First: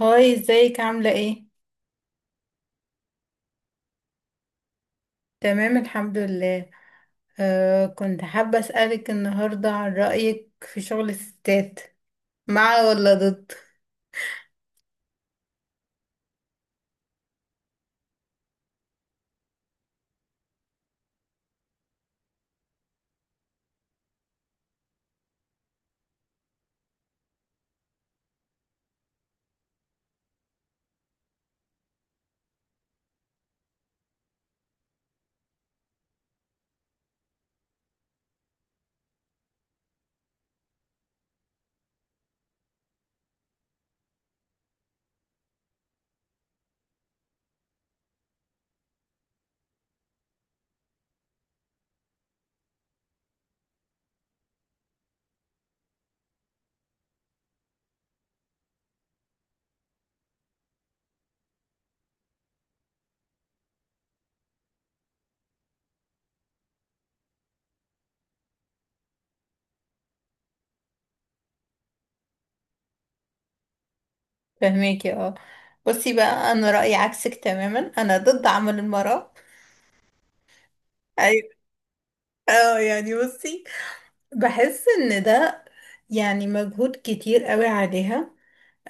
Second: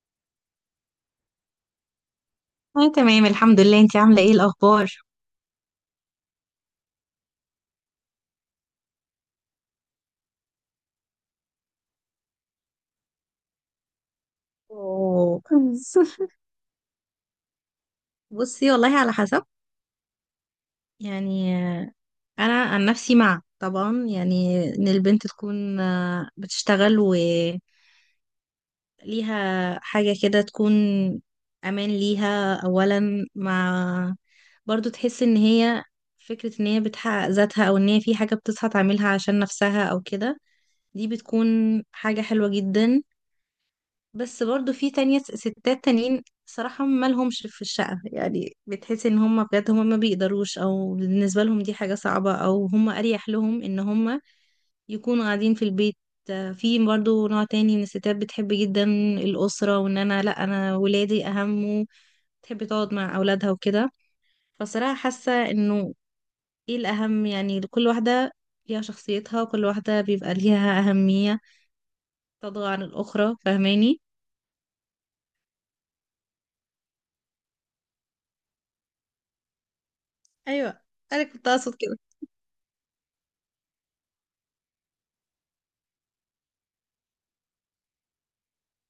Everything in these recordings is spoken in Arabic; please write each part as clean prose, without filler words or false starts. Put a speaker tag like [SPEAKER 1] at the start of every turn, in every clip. [SPEAKER 1] هاي، ازيك؟ عاملة ايه؟
[SPEAKER 2] أنا تمام الحمد لله، انتي عاملة ايه الأخبار؟
[SPEAKER 1] تمام، الحمد لله. آه، كنت حابة أسألك النهاردة عن رأيك في شغل الستات. مع ولا ضد؟
[SPEAKER 2] أوه. بصي والله على حسب. يعني أنا عن نفسي مع، طبعا يعني إن البنت تكون بتشتغل وليها حاجة كده، تكون أمان ليها أولا، مع برضو تحس إن هي فكرة إن هي بتحقق ذاتها، أو إن هي في حاجة بتصحى تعملها عشان نفسها أو كده، دي بتكون حاجة حلوة جدا. بس برضو في تانية، ستات تانيين صراحة ما لهمش في الشقة، يعني بتحس ان هم بجد ما بيقدروش، او بالنسبة لهم دي حاجة صعبة، او هم اريح لهم ان هم يكونوا قاعدين في البيت. في برضو نوع تاني من الستات بتحب جدا الأسرة، وان انا لا، انا ولادي اهم، تحب تقعد مع اولادها وكده. فصراحة حاسة انه ايه الاهم، يعني لكل واحدة ليها شخصيتها، وكل واحدة بيبقى ليها أهمية تضغى عن الأخرى، فاهماني؟
[SPEAKER 1] فهميكي. اه، بصي بقى، أنا رأيي عكسك تماما. أنا ضد عمل المرأة.
[SPEAKER 2] ايوه، انا
[SPEAKER 1] أيوة.
[SPEAKER 2] كنت اقصد كده.
[SPEAKER 1] اه يعني بصي، بحس إن ده يعني مجهود كتير قوي عليها.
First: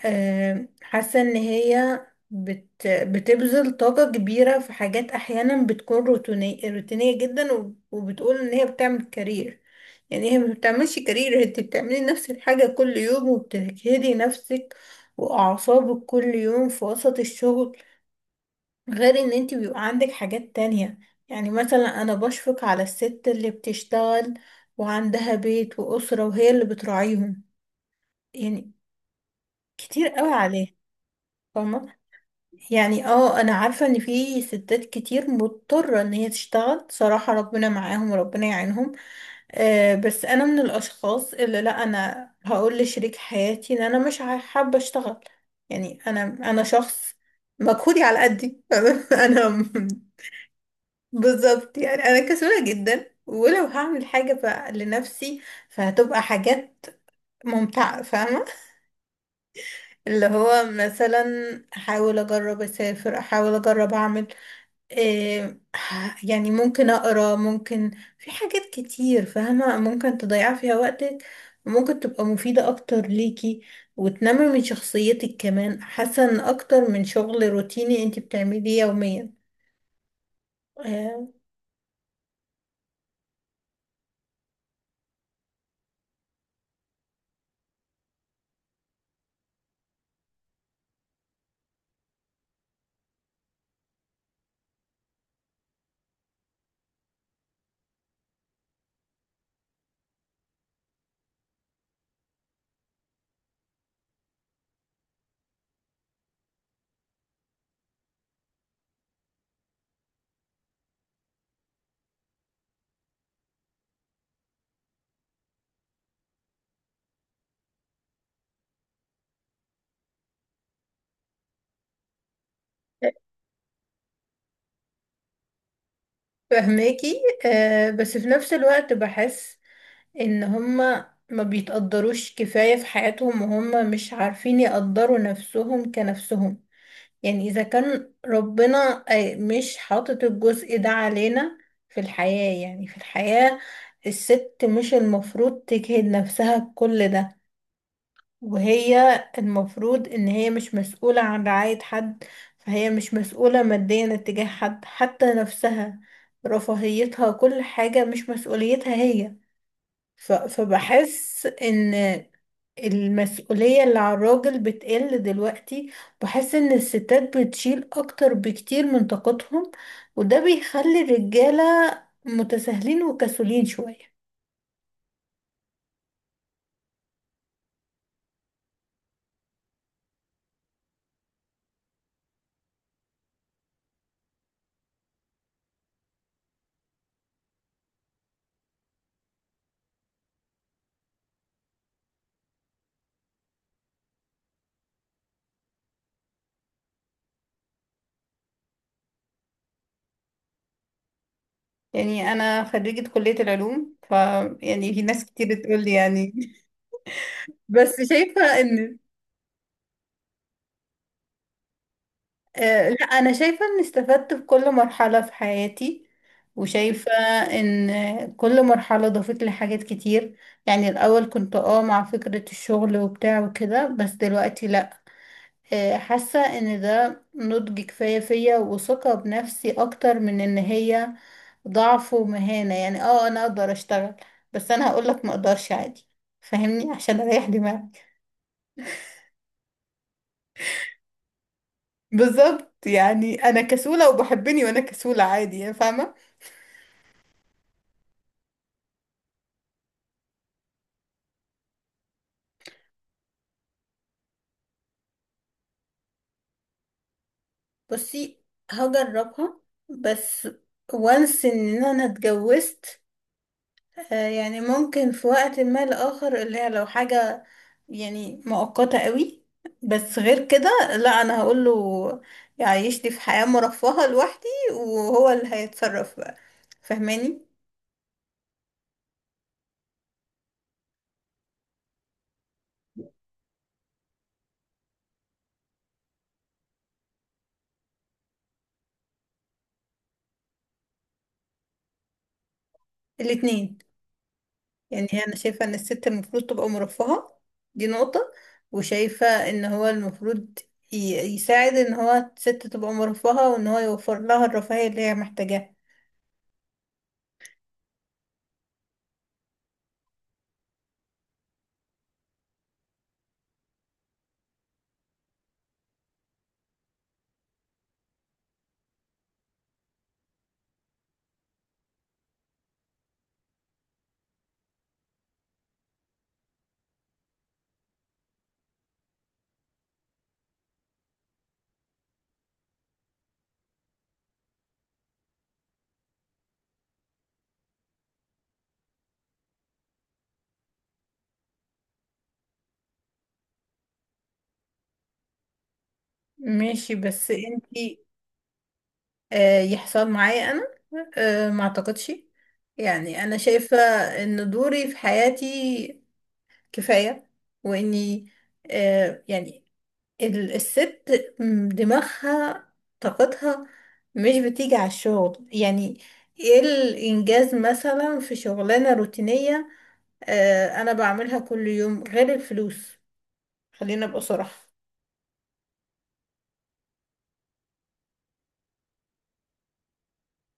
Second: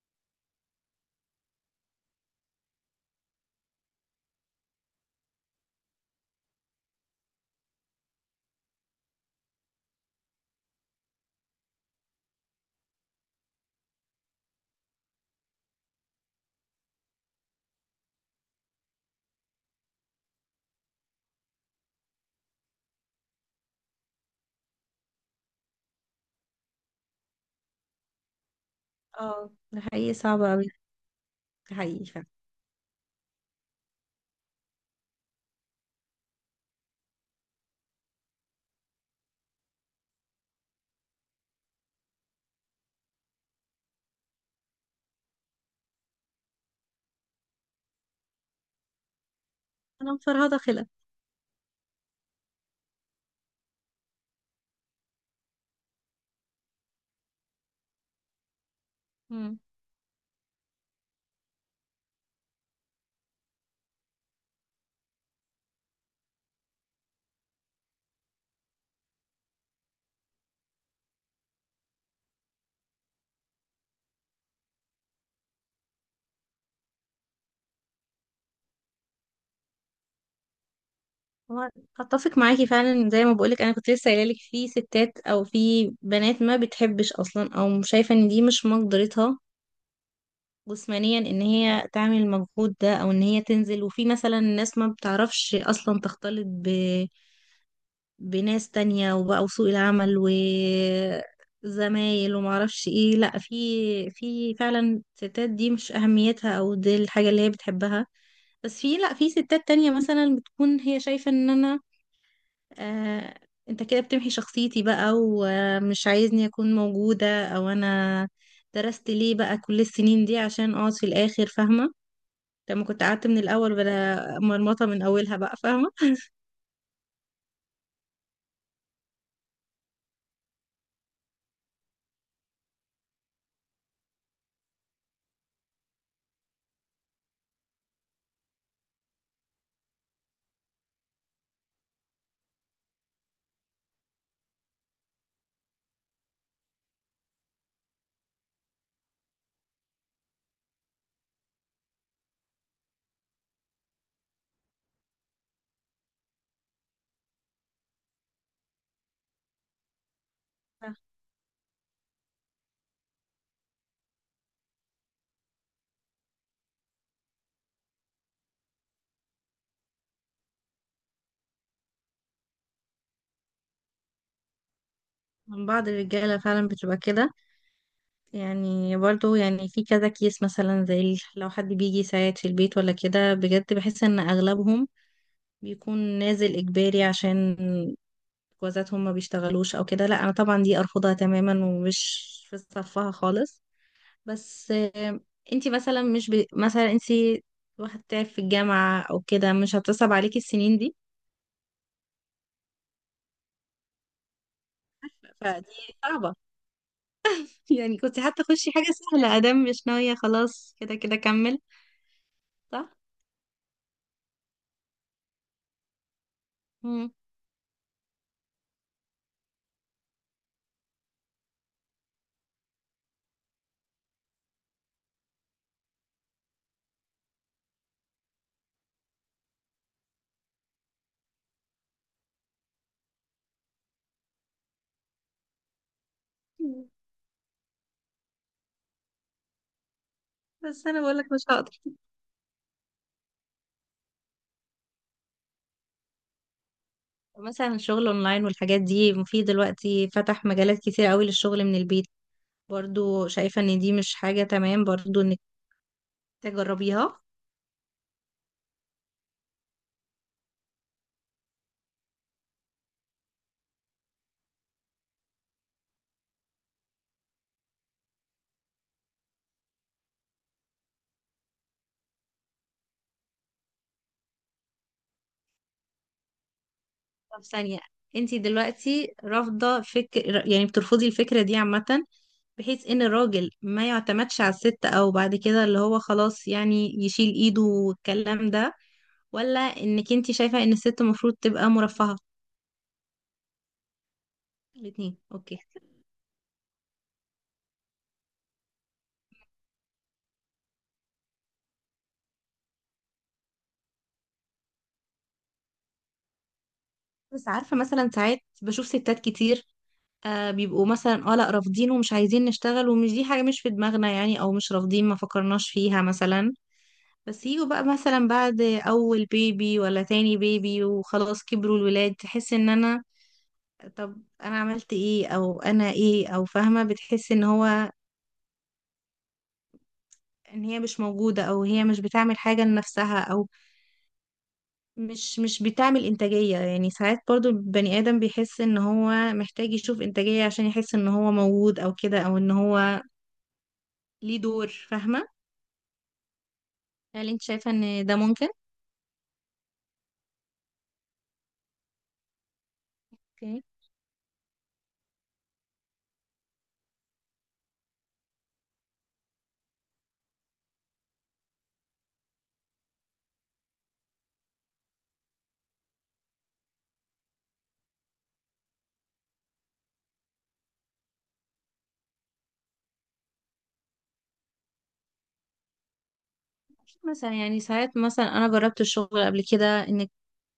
[SPEAKER 1] حاسة ان هي بتبذل طاقة كبيرة في حاجات احيانا بتكون روتينية روتينية جدا، وبتقول ان هي بتعمل كارير. يعني هي ما بتعملش كارير، انت بتعملي نفس الحاجة كل يوم، وبتجهدي نفسك واعصابك كل يوم في وسط الشغل. غير ان انت بيبقى عندك حاجات تانية. يعني مثلا انا بشفق على الست اللي بتشتغل وعندها بيت وأسرة وهي اللي بتراعيهم، يعني
[SPEAKER 2] اه ده
[SPEAKER 1] كتير
[SPEAKER 2] حقيقي
[SPEAKER 1] قوي
[SPEAKER 2] صعب أوي.
[SPEAKER 1] عليها،
[SPEAKER 2] ده
[SPEAKER 1] فاهمة؟
[SPEAKER 2] حقيقي فعلا.
[SPEAKER 1] يعني اه، انا عارفة ان في ستات كتير مضطرة ان هي تشتغل، صراحة ربنا معاهم وربنا يعينهم. آه، بس انا من الاشخاص اللي لا، انا هقول لشريك حياتي ان انا مش حابة اشتغل. يعني انا شخص مجهودي على قدي. انا م-
[SPEAKER 2] أنا مفرهدة خلق.
[SPEAKER 1] بالظبط، يعني انا كسولة جدا، ولو هعمل حاجة لنفسي، فهتبقى حاجات ممتعة، فاهمة؟
[SPEAKER 2] مم.
[SPEAKER 1] اللي هو مثلا احاول اجرب اسافر، احاول اجرب اعمل إيه، يعني ممكن أقرأ، ممكن في حاجات كتير فاهمة، ممكن تضيع فيها وقتك، وممكن تبقى مفيدة أكتر ليكي، وتنمي من شخصيتك كمان، أحسن أكتر من شغل روتيني أنت بتعمليه يوميا. آه،
[SPEAKER 2] هو اتفق معاكي فعلا، زي ما بقولك انا كنت لسه قايله لك، في ستات او في بنات ما بتحبش اصلا، او شايفه ان دي مش مقدرتها جسمانيا ان هي تعمل المجهود ده، او ان هي تنزل، وفي مثلا ناس ما بتعرفش اصلا تختلط بناس تانية، وبقى سوق العمل وزمايل ومعرفش ايه، لأ في، في فعلا ستات دي مش أهميتها أو دي الحاجة اللي هي بتحبها. بس في، لأ في ستات تانية مثلا بتكون هي شايفة ان انا، آه انت كده بتمحي شخصيتي بقى ومش عايزني اكون موجودة، او انا درست ليه بقى كل السنين دي عشان اقعد في الآخر، فاهمة؟ لما كنت قعدت من الأول بلا مرمطة من أولها بقى، فاهمة؟
[SPEAKER 1] فهماكي. آه، بس في نفس الوقت بحس إن هما ما بيتقدروش كفاية في حياتهم، وهم مش عارفين يقدروا نفسهم كنفسهم. يعني إذا كان ربنا آه، مش حاطط الجزء ده علينا في الحياة، يعني في الحياة الست مش المفروض تجهد نفسها بكل ده، وهي المفروض إن هي مش مسؤولة عن رعاية حد. فهي مش مسؤولة ماديا اتجاه حد، حتى نفسها، رفاهيتها، كل حاجة مش مسؤوليتها هي. فبحس إن المسؤولية اللي على الراجل بتقل دلوقتي. بحس ان الستات بتشيل اكتر بكتير من طاقتهم، وده بيخلي الرجالة متساهلين وكسولين شوية.
[SPEAKER 2] من بعض الرجالة فعلا بتبقى كده، يعني برضو يعني في كذا كيس مثلا، زي لو حد بيجي يساعد في البيت ولا كده، بجد بحس ان اغلبهم بيكون نازل اجباري، عشان جوازاتهم ما بيشتغلوش او كده. لا انا طبعا دي ارفضها تماما، ومش في صفها خالص. بس انتي مثلا مش مثلا انتي واحد تعب في الجامعة او كده، مش هتصعب عليكي السنين دي؟
[SPEAKER 1] يعني انا خريجة كلية العلوم يعني. في ناس كتير تقول لي
[SPEAKER 2] فدي
[SPEAKER 1] يعني.
[SPEAKER 2] صعبة. يعني
[SPEAKER 1] بس
[SPEAKER 2] كنت حتى
[SPEAKER 1] شايفة
[SPEAKER 2] تخشي حاجة
[SPEAKER 1] ان
[SPEAKER 2] سهلة، ادام مش ناوية خلاص، كده كده كمل. صح؟
[SPEAKER 1] آه، لا، انا شايفة ان استفدت في كل مرحلة في حياتي،
[SPEAKER 2] مم.
[SPEAKER 1] وشايفة ان كل مرحلة ضافت لي حاجات كتير. يعني الاول كنت اه، مع فكرة الشغل وبتاع وكده، بس دلوقتي لا. آه، حاسة ان ده نضج كفاية فيا، وثقة بنفسي اكتر من ان هي ضعف ومهانة. يعني اه، انا اقدر اشتغل، بس انا هقولك ما اقدرش عادي، فاهمني؟ عشان اريح دماغي.
[SPEAKER 2] بس انا بقولك مش هقدر.
[SPEAKER 1] بالظبط، يعني انا كسولة وبحبني وانا كسولة عادي، يعني فاهمة.
[SPEAKER 2] مثلا الشغل اونلاين والحاجات دي، في دلوقتي فتح مجالات كتير قوي للشغل من البيت، برضو شايفة ان دي مش حاجة تمام برضو انك تجربيها؟
[SPEAKER 1] بصي، هجربها بس. وانس ان انا اتجوزت. آه، يعني ممكن في وقت ما لآخر اللي هي لو حاجة يعني مؤقتة قوي. بس غير كده لا، انا هقوله يعيشني في حياة مرفهة لوحدي، وهو اللي هيتصرف بقى،
[SPEAKER 2] طب
[SPEAKER 1] فاهماني؟
[SPEAKER 2] ثانية، انتي دلوقتي رافضة فكر، يعني بترفضي الفكرة دي عامة، بحيث ان الراجل ما يعتمدش على الست، او بعد كده اللي هو خلاص يعني يشيل ايده والكلام ده، ولا انك انتي شايفة ان الست المفروض تبقى مرفهة؟
[SPEAKER 1] الاتنين. يعني
[SPEAKER 2] الاتنين،
[SPEAKER 1] هي انا
[SPEAKER 2] اوكي.
[SPEAKER 1] شايفة ان الست المفروض تبقى مرفهة، دي نقطة. وشايفة ان هو المفروض ي- يساعد ان هو الست تبقى مرفهة، وان هو يوفر لها الرفاهية اللي هي محتاجاها.
[SPEAKER 2] بس عارفة مثلا ساعات بشوف ستات كتير، آه بيبقوا مثلا، اه لا رافضين، ومش عايزين نشتغل، ومش دي حاجة مش في دماغنا يعني، او مش رافضين، ما فكرناش فيها مثلا. بس يجوا بقى مثلا بعد اول بيبي ولا تاني بيبي، وخلاص كبروا الولاد، تحس ان انا، طب انا عملت ايه؟ او انا ايه؟ او فاهمة، بتحس ان هو، ان هي مش موجودة، او هي مش بتعمل حاجة لنفسها، او مش بتعمل انتاجية، يعني ساعات برضو البني ادم بيحس ان هو محتاج يشوف انتاجية، عشان يحس ان هو موجود او كده، او ان هو ليه دور، فاهمة؟
[SPEAKER 1] ماشي،
[SPEAKER 2] هل
[SPEAKER 1] بس
[SPEAKER 2] انت شايفة
[SPEAKER 1] انتي
[SPEAKER 2] ان ده ممكن؟
[SPEAKER 1] آه، يحصل معايا انا؟ آه، ما اعتقدش. يعني انا
[SPEAKER 2] اوكي.
[SPEAKER 1] شايفة ان دوري في حياتي كفاية، واني آه، يعني الست دماغها، طاقتها، مش بتيجي على الشغل. يعني ايه الانجاز مثلا في شغلانة روتينية آه، انا بعملها كل يوم غير الفلوس؟ خلينا ابقى صراحة.
[SPEAKER 2] مثلا يعني ساعات، مثلا انا جربت الشغل قبل كده، انك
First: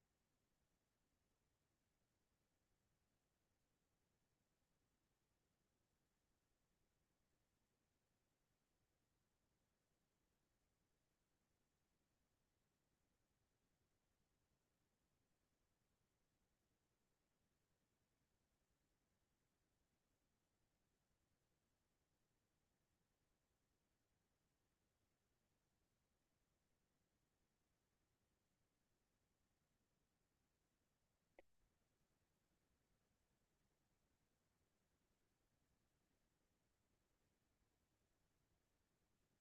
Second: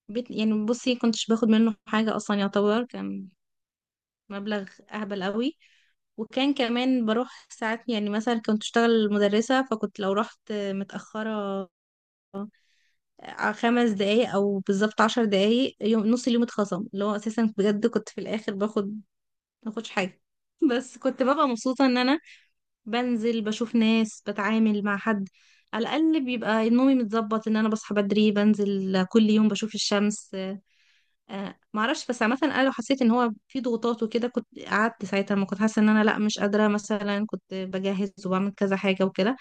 [SPEAKER 2] بيت، يعني بصي كنتش باخد منه حاجة اصلا، يعتبر كان مبلغ اهبل قوي. وكان كمان بروح ساعات، يعني مثلا كنت اشتغل مدرسة، فكنت لو رحت متأخرة 5 دقايق او بالظبط 10 دقايق، يوم نص اليوم اتخصم، اللي هو اساسا بجد كنت في الاخر باخد ماخدش حاجة. بس كنت ببقى مبسوطة ان انا بنزل بشوف ناس، بتعامل مع حد، على الأقل بيبقى نومي متظبط، إن أنا بصحى بدري بنزل كل يوم بشوف الشمس. معرفش، بس عامة أنا لو حسيت إن هو في ضغوطات وكده كنت قعدت ساعتها، ما كنت حاسة إن أنا لأ مش قادرة، مثلا كنت بجهز وبعمل كذا حاجة وكده،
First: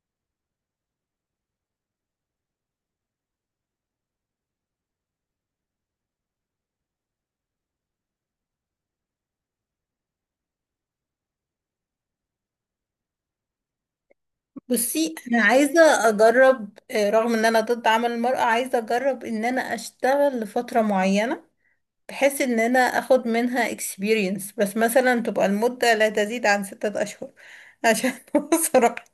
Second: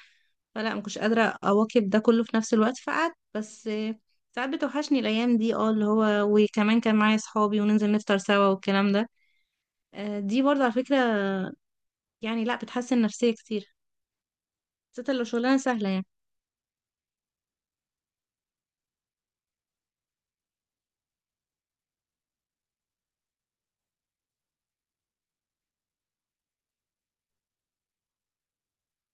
[SPEAKER 2] فلا ما كنتش قادرة أواكب ده كله في نفس الوقت، فقعدت. بس ساعات بتوحشني الأيام دي، اه اللي هو وكمان كان معايا صحابي وننزل نفطر سوا والكلام ده. دي برضه على فكرة، يعني لأ بتحسن نفسية كتير، خاصة
[SPEAKER 1] بصي،
[SPEAKER 2] لو
[SPEAKER 1] انا
[SPEAKER 2] شغلانة سهلة يعني.
[SPEAKER 1] عايزة اجرب، آه، رغم ان انا ضد عمل المرأة، عايزة اجرب ان انا اشتغل لفترة معينة، بحيث ان انا اخد منها experience، بس مثلا تبقى المدة لا تزيد عن 6 اشهر. عشان بصراحة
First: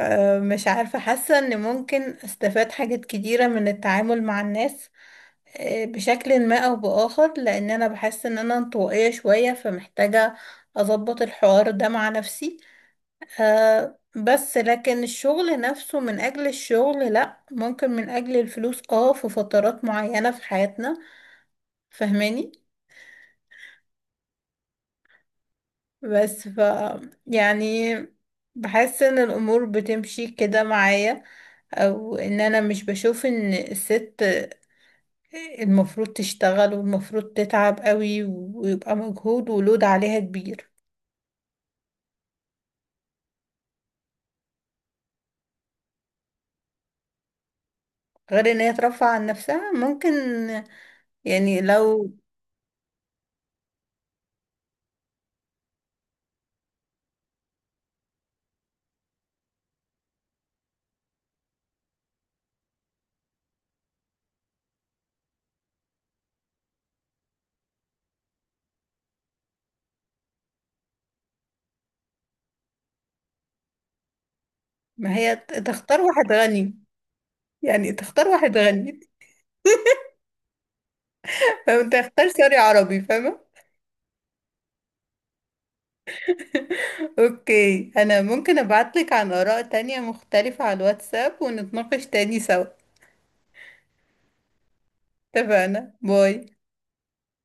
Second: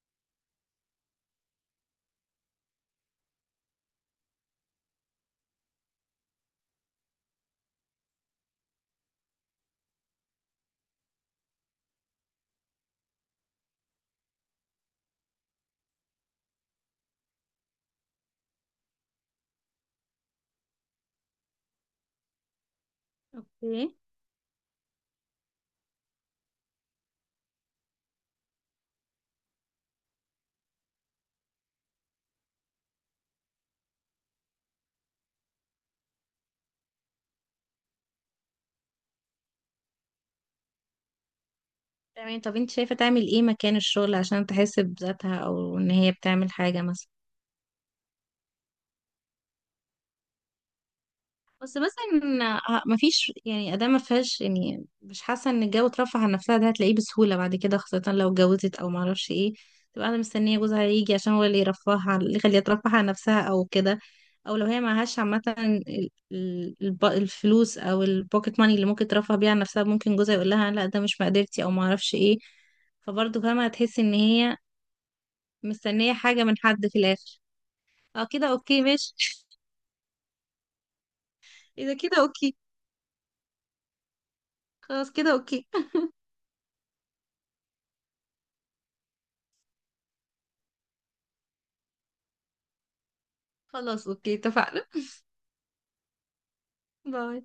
[SPEAKER 1] آه، مش عارفة، حاسة ان ممكن استفاد حاجات كتيرة من التعامل مع الناس، آه، بشكل ما او باخر، لان انا بحس ان انا انطوائية شوية، فمحتاجة اظبط الحوار ده مع نفسي. آه، بس لكن الشغل نفسه من اجل الشغل لا، ممكن من اجل الفلوس، اه، في فترات معينة في حياتنا، فهماني؟
[SPEAKER 2] اوكي
[SPEAKER 1] بس يعني بحس ان الامور بتمشي كده معايا، او ان انا مش بشوف ان الست المفروض تشتغل والمفروض تتعب قوي ويبقى مجهود ولود عليها كبير،
[SPEAKER 2] تمام. طب انت شايفة تعمل ايه مكان الشغل، عشان تحس بذاتها او ان هي بتعمل حاجة مثلا.
[SPEAKER 1] غير ان هي ترفع عن نفسها. ممكن، يعني
[SPEAKER 2] بس
[SPEAKER 1] لو،
[SPEAKER 2] مثلا مفيش يعني، ادام ما فيهاش، يعني مش حاسة ان الجو ترفه عن نفسها ده هتلاقيه بسهولة بعد كده، خاصة لو اتجوزت او معرفش ايه، تبقى قاعدة مستنية جوزها يجي، عشان هو اللي يرفهها اللي يخليها ترفه عن نفسها او كده. او لو هي معهاش عامة الفلوس او البوكيت ماني اللي ممكن ترفه بيها عن نفسها، ممكن جوزها يقول لها لا ده مش مقدرتي او معرفش ايه، فبرضه فاهمة هتحس ان هي
[SPEAKER 1] ما هي تختار
[SPEAKER 2] مستنية
[SPEAKER 1] واحد
[SPEAKER 2] حاجة من
[SPEAKER 1] غني،
[SPEAKER 2] حد في الآخر.
[SPEAKER 1] يعني
[SPEAKER 2] اه
[SPEAKER 1] تختار
[SPEAKER 2] كده
[SPEAKER 1] واحد
[SPEAKER 2] اوكي
[SPEAKER 1] غني.
[SPEAKER 2] ماشي.
[SPEAKER 1] فأنت
[SPEAKER 2] اذا كده
[SPEAKER 1] تختار سوري
[SPEAKER 2] اوكي.
[SPEAKER 1] عربي، فاهمة؟
[SPEAKER 2] خلاص كده اوكي.
[SPEAKER 1] اوكي، انا ممكن ابعتلك عن اراء تانية مختلفة على الواتساب ونتناقش تاني سوا.
[SPEAKER 2] خلاص اوكي اتفقنا.
[SPEAKER 1] اتفقنا، باي.
[SPEAKER 2] باي.